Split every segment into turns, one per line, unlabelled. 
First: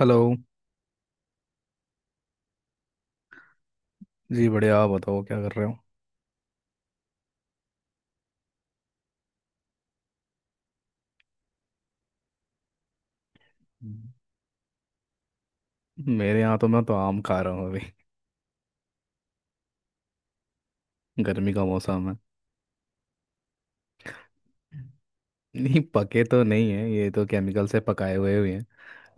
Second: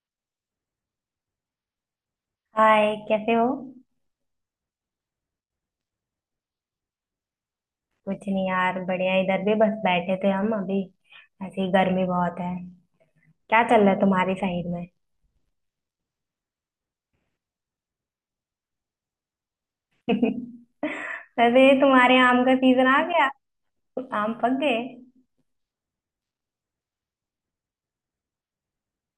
Hello.
Hi, कैसे हो?
जी बढ़िया, आप बताओ क्या कर रहे हो?
कुछ नहीं यार, बढ़िया। इधर भी बस बैठे थे हम अभी, ऐसे ही। गर्मी बहुत है। क्या चल रहा है
हम्म।
तुम्हारी साइड में?
मेरे यहाँ तो मैं तो आम खा रहा हूँ अभी। गर्मी का
वैसे
मौसम है।
तुम्हारे आम का सीजन आ गया? आम पक गए?
नहीं, पके तो नहीं है, ये तो केमिकल से पकाए हुए हुए हैं।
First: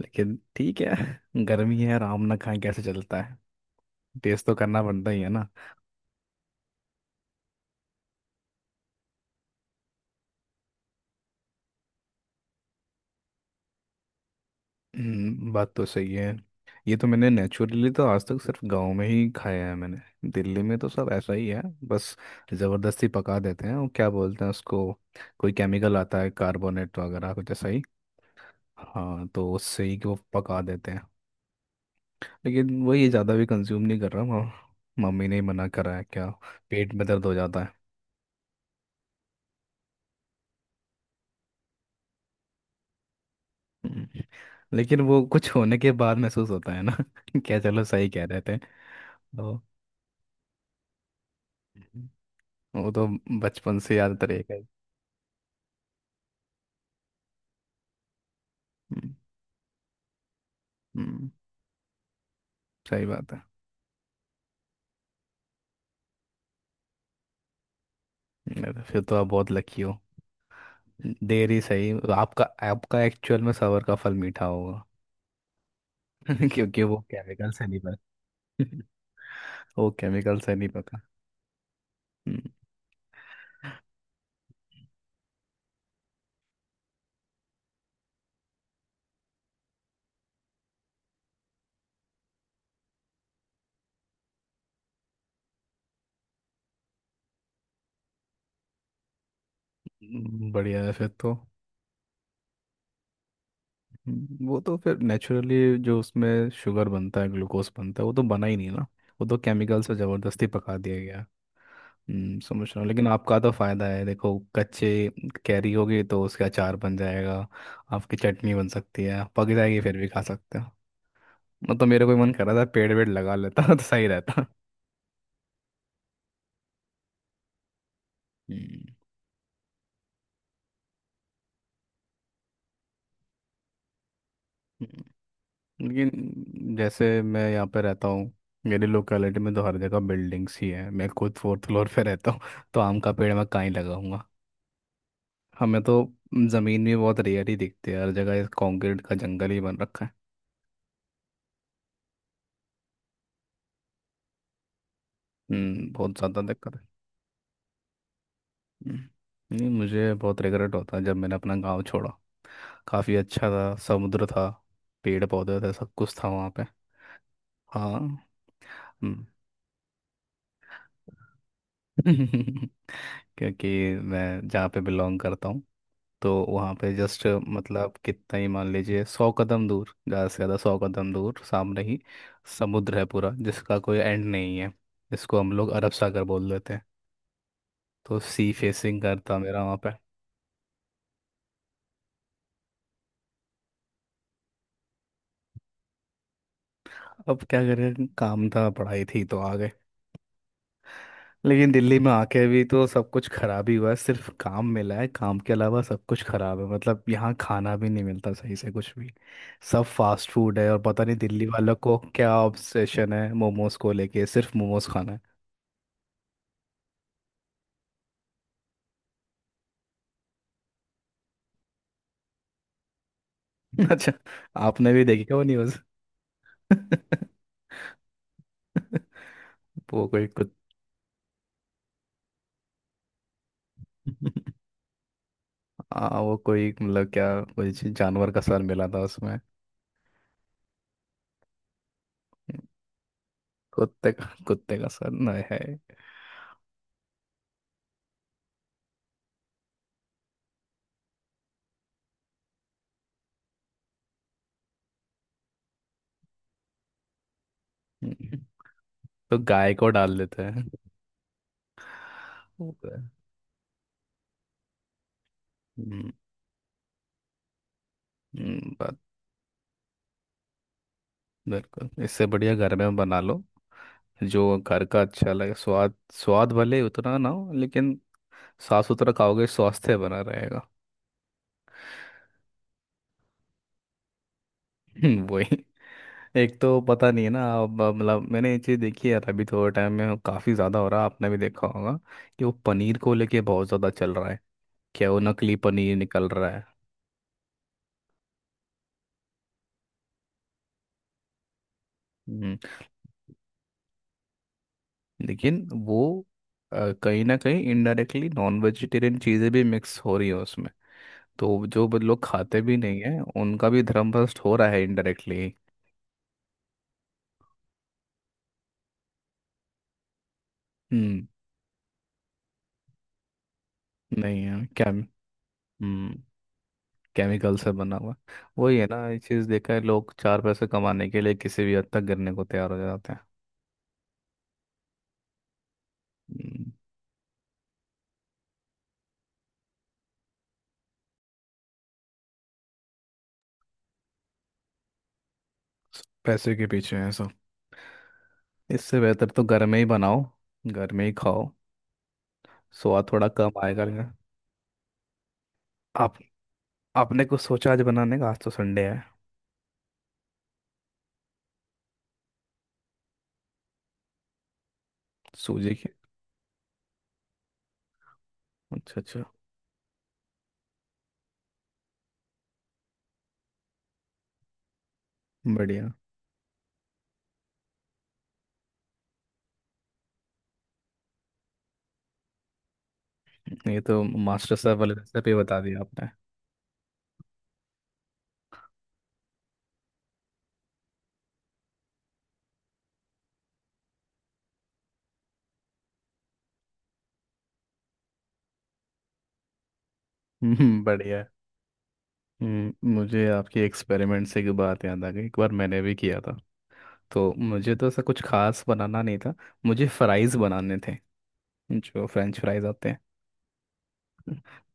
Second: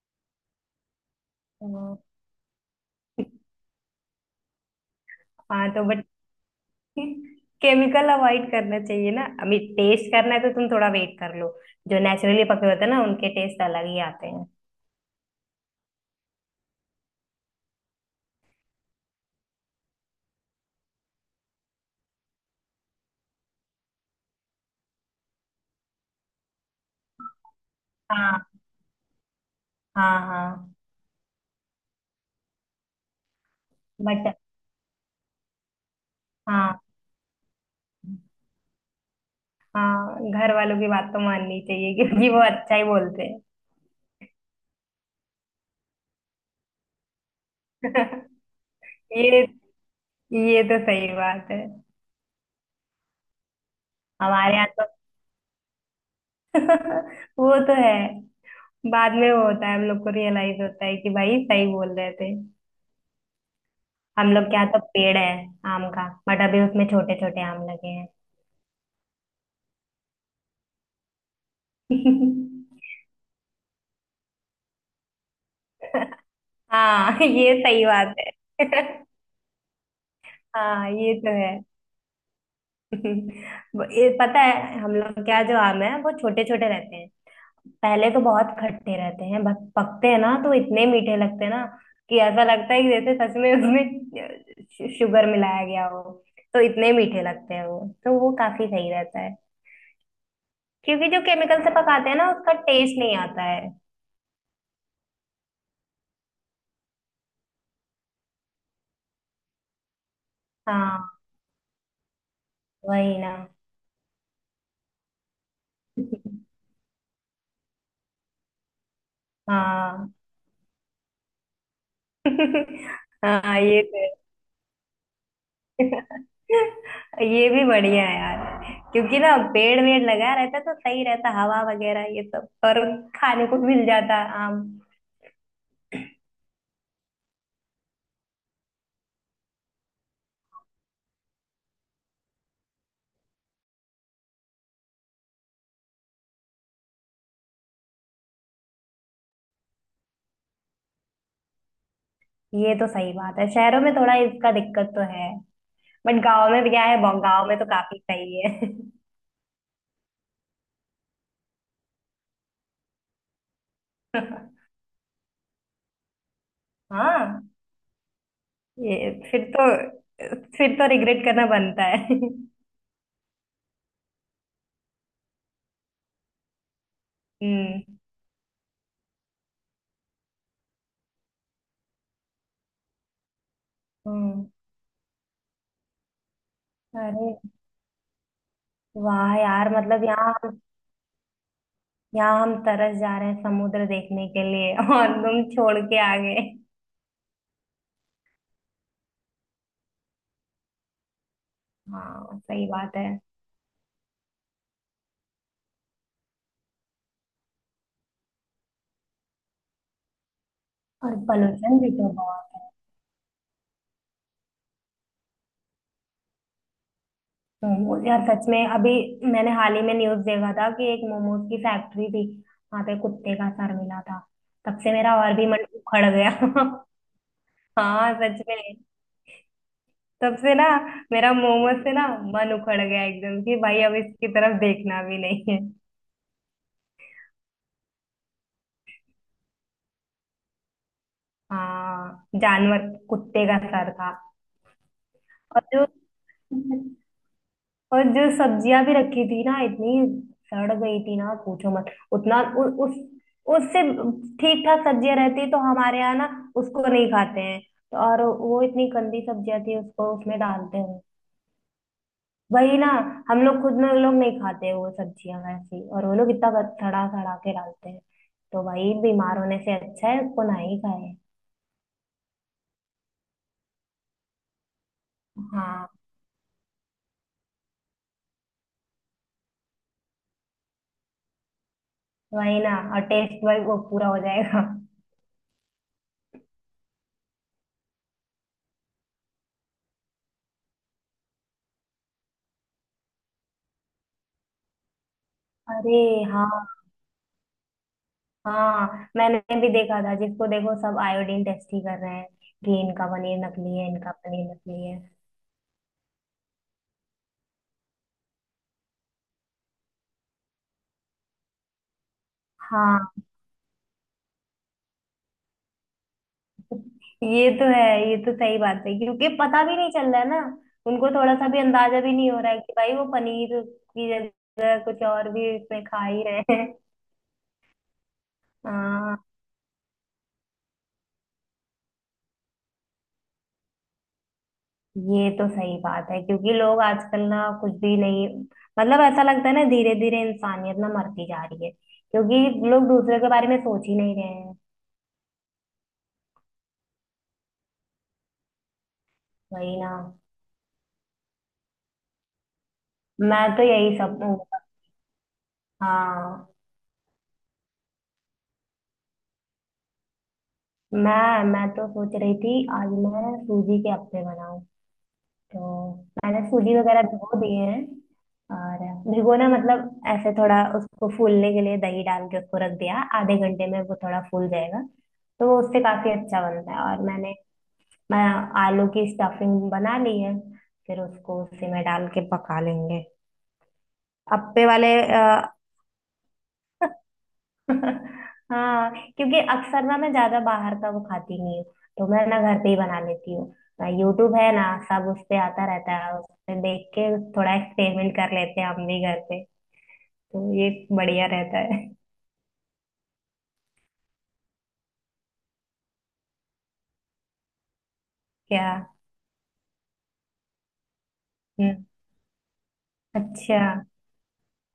लेकिन ठीक है, गर्मी है
तो-
और आम ना खाएं कैसे चलता है? टेस्ट तो करना पड़ता ही है ना।
हाँ, तो बट केमिकल अवॉइड करना चाहिए ना। अभी टेस्ट करना है तो तुम थोड़ा वेट कर लो। जो नेचुरली पके होते हैं ना, उनके टेस्ट अलग ही आते हैं।
बात तो सही है। ये तो मैंने नेचुरली तो आज तक सिर्फ गांव में ही खाया है। मैंने, दिल्ली में तो सब ऐसा ही है बस। ज़बरदस्ती पका देते हैं, और क्या बोलते हैं उसको, कोई केमिकल आता है कार्बोनेट वगैरह कुछ ऐसा ही।
हाँ,
हाँ, तो उससे ही कि वो
हाँ।
पका
हाँ
देते हैं। लेकिन वही है, ज़्यादा भी कंज्यूम नहीं कर रहा।
बट।
मम्मी ने ही मना करा है क्या,
हाँ,
पेट में दर्द हो जाता है।
हाँ, घर वालों की बात तो माननी चाहिए क्योंकि वो अच्छा ही बोलते
हम्म, लेकिन वो कुछ होने के बाद महसूस होता है ना। क्या, चलो
हैं।
सही कह रहे थे।
ये
तो
ये तो सही बात है।
वो तो बचपन से याद रहेगा
हमारे
ही।
यहाँ तो वो तो है। बाद
हम्म,
में वो होता है, हम लोग को रियलाइज होता है कि
हम्म,
भाई सही बोल रहे थे।
सही बात है।
हम लोग क्या, तो पेड़ है आम का, बट अभी उसमें छोटे छोटे आम लगे हैं।
अरे, फिर तो आप बहुत लकी हो, देर ही सही। आपका, आपका एक्चुअल में सबर का फल मीठा होगा, क्योंकि वो
हाँ,
केमिकल
ये
से नहीं
सही बात है।
पका। वो केमिकल से नहीं
हाँ,
पका।
ये तो है।
हम्म,
ये पता है, हम लोग क्या, जो आम है वो छोटे छोटे रहते हैं। पहले तो बहुत खट्टे रहते हैं, बस पकते हैं ना तो इतने मीठे लगते हैं ना, कि ऐसा लगता है कि जैसे सच में उसमें शुगर मिलाया गया हो। तो इतने मीठे लगते हैं वो, तो वो काफी सही रहता है,
बढ़िया है फिर
क्योंकि जो
तो।
केमिकल से पकाते हैं ना उसका टेस्ट नहीं आता है।
वो तो फिर नेचुरली जो उसमें शुगर बनता है, ग्लूकोज बनता है, वो तो बना ही नहीं ना। वो तो केमिकल से ज़बरदस्ती पका दिया
हाँ,
गया। समझ रहा हूँ। लेकिन
वही ना।
आपका तो फ़ायदा है, देखो, कच्चे कैरी होगी तो उसका अचार बन जाएगा। आपकी चटनी बन सकती है, पक जाएगी फिर भी
हाँ।
खा सकते हो। मतलब तो मेरा कोई मन कर रहा था पेड़ वेड़ लगा
हाँ,
लेता
ये
तो
तो
सही रहता।
है। ये भी बढ़िया है
हम्म।
यार, क्योंकि ना पेड़ वेड़ लगा रहता तो सही रहता, हवा वगैरह ये सब, और खाने को मिल जाता आम।
हम्म। लेकिन जैसे मैं यहाँ पे रहता हूँ, मेरी लोकेलिटी में तो हर जगह बिल्डिंग्स ही है। मैं खुद फोर्थ फ्लोर पे रहता हूँ, तो आम का पेड़ मैं कहाँ ही लगाऊंगा? हमें तो ज़मीन भी बहुत रेयर ही दिखती है, हर जगह कंक्रीट का जंगल ही बन रखा है।
ये तो सही बात है, शहरों में थोड़ा इसका दिक्कत तो है।
बहुत
बट
ज़्यादा
गांव में भी
दिक्कत
क्या
है।
है, गांव में तो काफी सही है।
हम्म, नहीं, मुझे बहुत रिग्रेट होता है जब मैंने अपना गांव छोड़ा। काफ़ी अच्छा था, समुद्र था, पेड़ पौधे थे, सब कुछ था वहाँ पे।
हाँ,
हाँ।
ये
हम्म।
फिर तो रिग्रेट करना बनता है।
क्योंकि मैं जहाँ पे बिलोंग करता हूँ, तो वहाँ पे जस्ट
हम्म,
मतलब कितना ही मान लीजिए 100 कदम दूर, ज़्यादा से ज़्यादा 100 कदम दूर सामने ही समुद्र है पूरा, जिसका कोई एंड
हम्म।
नहीं है। इसको हम लोग अरब सागर बोल देते हैं।
अरे
तो सी फेसिंग
वाह
करता मेरा
यार,
वहाँ पे।
मतलब यहाँ हम तरस जा रहे हैं समुद्र देखने के लिए और तुम छोड़ के आ गए।
अब क्या करें, काम था पढ़ाई थी तो आ गए। लेकिन दिल्ली में
हाँ,
आके भी
सही
तो
बात है।
सब कुछ खराब ही हुआ है, सिर्फ काम मिला है। काम के अलावा सब कुछ खराब है, मतलब यहाँ खाना भी नहीं मिलता सही से कुछ भी। सब फास्ट फूड है, और पता नहीं
और
दिल्ली वालों
पोल्यूशन भी
को
तो
क्या
बहुत।
ऑब्सेशन है मोमोज को लेके, सिर्फ मोमोज खाना।
मोमोज यार, सच में अभी मैंने हाल ही में न्यूज देखा था कि एक मोमोज की फैक्ट्री थी, वहां पे कुत्ते का सर
है।
मिला
अच्छा,
था। तब
आपने
से
भी
मेरा
देखी
और
क्या वो
भी मन
न्यूज़?
उखड़ गया। हाँ, सच में।
वो कोई
तब
कुछ।
से ना मेरा मोमोज से ना मन उखड़ गया एकदम कि भाई अब इसकी तरफ देखना भी नहीं है।
हाँ, वो कोई, मतलब क्या, कोई जानवर का सर मिला था उसमें?
हाँ जानवर, कुत्ते का सर था।
कुत्ते का, कुत्ते का सर? नहीं है।
और जो और जो सब्जियां भी रखी थी ना इतनी, सड़ गई थी ना पूछो मत। उतना उ, उस उससे। ठीक ठाक सब्जियां रहती तो हमारे यहाँ ना उसको नहीं खाते हैं। और
हम्म,
वो इतनी गंदी
तो
सब्जियां
गाय
थी
को
उसको
डाल
उसमें
देते हैं,
डालते हैं।
वो
वही ना।
तो है।
हम लोग खुद में लोग नहीं खाते वो सब्जियां वैसी, और
हम्म,
वो लोग इतना सड़ा सड़ा के डालते हैं। तो वही,
बात।
बीमार होने से अच्छा है उसको ना ही खाए।
बिल्कुल, इससे बढ़िया घर में बना लो, जो घर का अच्छा लगे,
हाँ,
स्वाद स्वाद भले उतना ना हो लेकिन साफ सुथरा खाओगे, स्वास्थ्य बना रहेगा।
वही ना, और टेस्ट वही वो पूरा हो जाएगा।
वही। एक तो पता नहीं है ना, अब मतलब मैंने ये चीज़ देखी है, अभी थोड़े टाइम में काफ़ी ज़्यादा हो रहा है, आपने भी देखा होगा, कि वो पनीर को लेके बहुत ज़्यादा चल रहा है, क्या वो नकली पनीर
अरे
निकल
हाँ,
रहा है।
हाँ, मैंने भी देखा था, जिसको देखो सब आयोडीन टेस्ट ही कर रहे हैं
हम्म,
कि इनका पनीर नकली है, इनका पनीर नकली है।
लेकिन वो, कहीं ना कहीं इनडायरेक्टली नॉन वेजिटेरियन चीज़ें भी मिक्स हो रही है उसमें। तो जो लोग खाते भी नहीं
हाँ,
है, उनका भी धर्म भ्रष्ट हो रहा है इनडायरेक्टली।
ये तो है। ये तो सही बात है क्योंकि पता भी नहीं चल रहा है ना, उनको
हम्म।
थोड़ा सा भी अंदाजा भी नहीं हो रहा है कि भाई वो पनीर की
नहीं है
जगह
क्या?
कुछ और भी इसमें खा
हम्म।
ही रहे हैं।
केमिकल से बना हुआ। वही है ना,
हाँ,
ये चीज़ देखा है, लोग चार पैसे कमाने के लिए किसी भी हद तक गिरने को तैयार हो जाते हैं।
ये तो सही बात है क्योंकि
हम्म,
लोग आजकल ना कुछ भी नहीं। मतलब ऐसा लगता है ना, धीरे धीरे इंसानियत ना मरती जा रही है, क्योंकि लोग दूसरे के बारे में सोच ही नहीं रहे हैं।
पैसे के पीछे हैं सब। इससे बेहतर तो घर
वही
में ही
ना।
बनाओ, घर में ही खाओ, स्वाद थोड़ा
मैं
कम
तो
आएगा
यही
लेकिन।
सब।
आप
हाँ,
आपने कुछ सोचा आज बनाने का? आज तो संडे है।
मैं तो सोच रही थी आज मैं सूजी के अप्पे बनाऊं, तो
सूजी की?
मैंने सूजी वगैरह भिगो दिए हैं। और
अच्छा, अच्छा।
भिगोना मतलब ऐसे, थोड़ा उसको फूलने के लिए दही डाल के उसको रख दिया, आधे घंटे में वो थोड़ा फूल जाएगा। तो वो उससे
बढ़िया।
काफी अच्छा बनता है, और मैंने, मैं आलू की स्टफिंग बना ली है, फिर उसको उसी में डाल के पका लेंगे।
ये तो मास्टर
अप्पे
साहब
वाले।
वाली रेसिपी बता दी आपने।
हाँ, क्योंकि अक्सर ना मैं ज्यादा बाहर का वो खाती नहीं हूँ, तो मैं ना घर पे ही बना लेती हूँ। ना, यूट्यूब है ना, सब उस पे आता रहता है, उस पे देख के थोड़ा एक्सपेरिमेंट कर लेते हैं हम भी घर पे। तो ये
बढ़िया
बढ़िया
है।
रहता है।
मुझे आपकी एक्सपेरिमेंट से एक बात याद आ गई, एक बार मैंने भी किया था। तो मुझे तो ऐसा कुछ खास
क्या?
बनाना नहीं था, मुझे फ्राइज़ बनाने थे,
हम्म।
जो फ्रेंच फ्राइज आते हैं।
अच्छा।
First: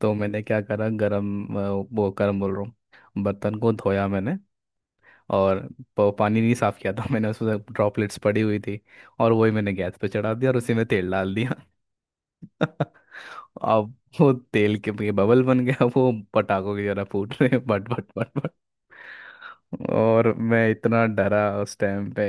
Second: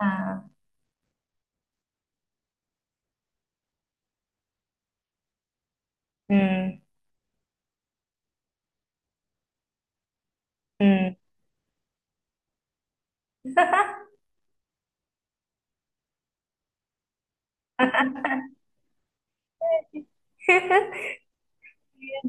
तो मैंने
हाँ।
क्या करा, गरम, वो गरम बोल रहा हूँ, बर्तन को धोया मैंने, और पानी नहीं
हम्म,
साफ किया था। मैंने उसमें ड्रॉपलेट्स पड़ी हुई थी, और वही मैंने गैस पे चढ़ा दिया, और उसी में तेल
हम्म।
डाल दिया। अब वो तेल के ये बबल बन गया, वो पटाखों की तरह फूट रहे हैं, बट, और मैं इतना डरा उस टाइम
ये
पे।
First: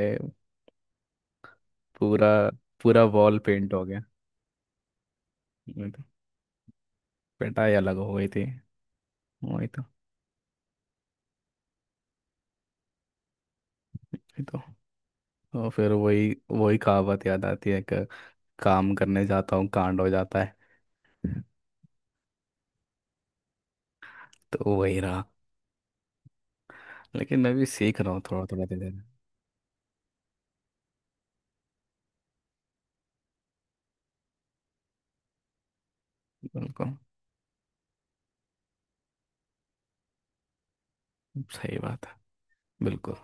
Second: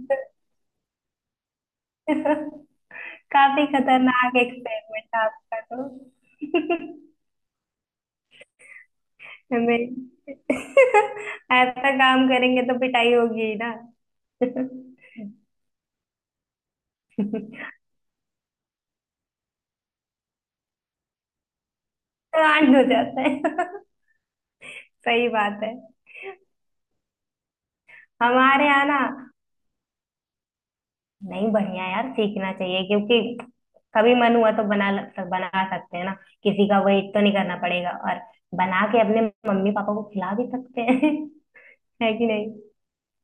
तो-
पूरा, पूरा वॉल
काफी
पेंट हो गया।
खतरनाक एक्सपेरिमेंट आपका
मैं तो,
तो।
पिटाई अलग हो गई थी। वही तो।
हमें ऐसा काम करेंगे तो पिटाई होगी ही ना।
वही तो। और फिर वही वही कहावत
तो
याद आती है कि काम करने जाता हूँ कांड हो जाता है।
आंट हो जाता है।
तो वही रहा।
सही बात है।
लेकिन मैं भी सीख रहा हूँ थोड़ा थोड़ा,
हमारे
धीरे
यहाँ
धीरे।
ना, नहीं, बढ़िया यार, सीखना चाहिए, क्योंकि कभी मन हुआ तो बना बना सकते हैं ना, किसी का
बिल्कुल।
वेट तो नहीं करना पड़ेगा, और बना के अपने मम्मी पापा को खिला भी सकते हैं।
सही बात है।
है कि नहीं?
बिल्कुल।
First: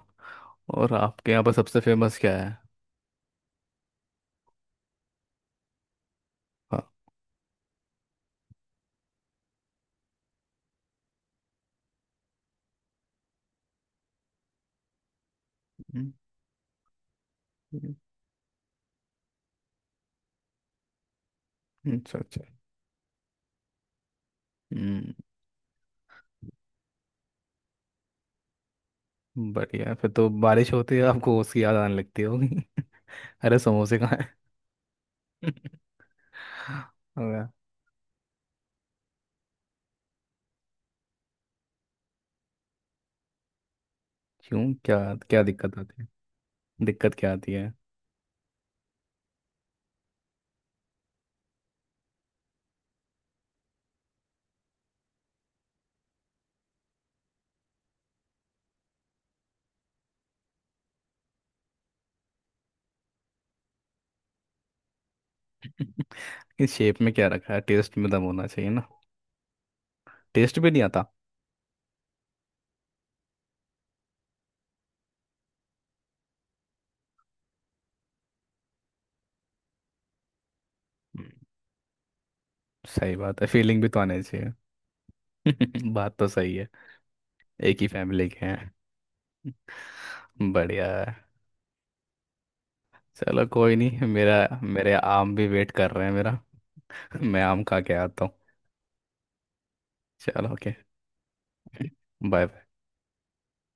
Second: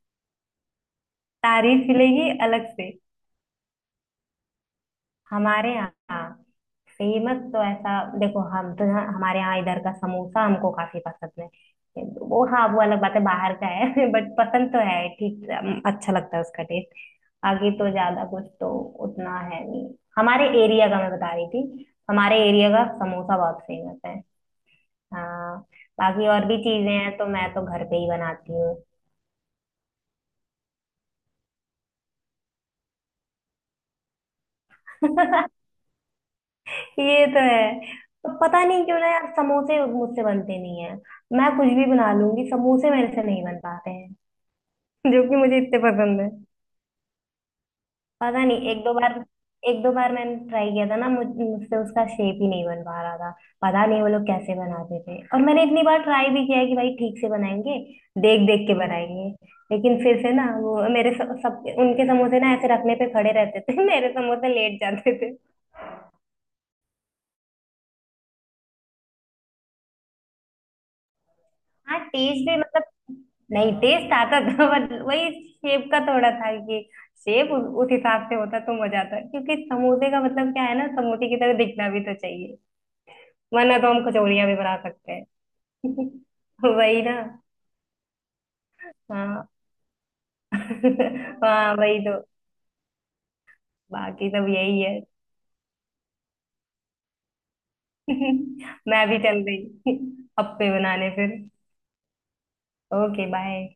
और आपके यहाँ पर सबसे
तारीफ
फेमस
मिलेगी
क्या है?
अलग से। हमारे यहाँ
हाँ।
फेमस तो ऐसा, देखो, हम तो हमारे यहाँ इधर का समोसा हमको काफी पसंद है। वो हाँ, वो अलग बात है बाहर का है, बट पसंद तो है ठीक,
हम्म,
अच्छा लगता है उसका टेस्ट। आगे तो
हम्म,
ज्यादा कुछ तो उतना है नहीं। हमारे एरिया का, मैं बता रही थी,
अच्छा
हमारे
अच्छा।
एरिया का समोसा बहुत फेमस है।
हम्म।
हाँ, बाकी और भी चीजें हैं तो मैं तो घर पे ही बनाती हूँ।
बढ़िया है, फिर तो बारिश होती है आपको उसकी याद आने लगती होगी। अरे, समोसे कहाँ है?
ये तो
होगा।
है। पर पता नहीं क्यों ना यार, समोसे मुझसे बनते नहीं है। मैं कुछ भी बना लूंगी, समोसे मेरे से नहीं बन पाते हैं।
क्यों, क्या?
जो कि
क्या
मुझे
दिक्कत
इतने
आती है?
पसंद है।
दिक्कत क्या आती है?
पता नहीं, एक दो बार मैंने ट्राई किया था ना, मुझसे उसका शेप ही नहीं बन पा रहा था। पता नहीं वो लोग कैसे बनाते थे, और मैंने इतनी बार ट्राई भी किया है कि भाई ठीक से बनाएंगे, देख देख के बनाएंगे, लेकिन फिर से ना वो मेरे सब उनके समोसे ना ऐसे रखने पे खड़े रहते थे, मेरे समोसे लेट जाते।
इस शेप में क्या रखा है, टेस्ट में दम होना चाहिए ना। टेस्ट भी नहीं आता?
हाँ, टेस्ट भी मतलब, नहीं, टेस्ट आता था, बट वही, शेप का थोड़ा था कि, शेप उस हिसाब से होता तो मजा आता, क्योंकि समोसे का मतलब क्या है ना, समोसे
हम्म,
की तरह दिखना भी तो चाहिए।
सही बात है,
वरना
फीलिंग भी
तो
तो
हम
आनी
कचौड़ियाँ
चाहिए।
भी बना सकते हैं।
बात तो सही है,
वही ना।
एक ही फैमिली के हैं।
हाँ।
बढ़िया है।
हाँ, वही तो।
चलो, कोई नहीं,
बाकी
मेरा
सब यही है।
मेरे आम भी वेट कर रहे हैं मेरा। मैं आम खा के आता हूँ।
मैं भी चल रही।
चलो,
अप्पे
ओके।
बनाने फिर।
बाय। बाय।
Okay, bye.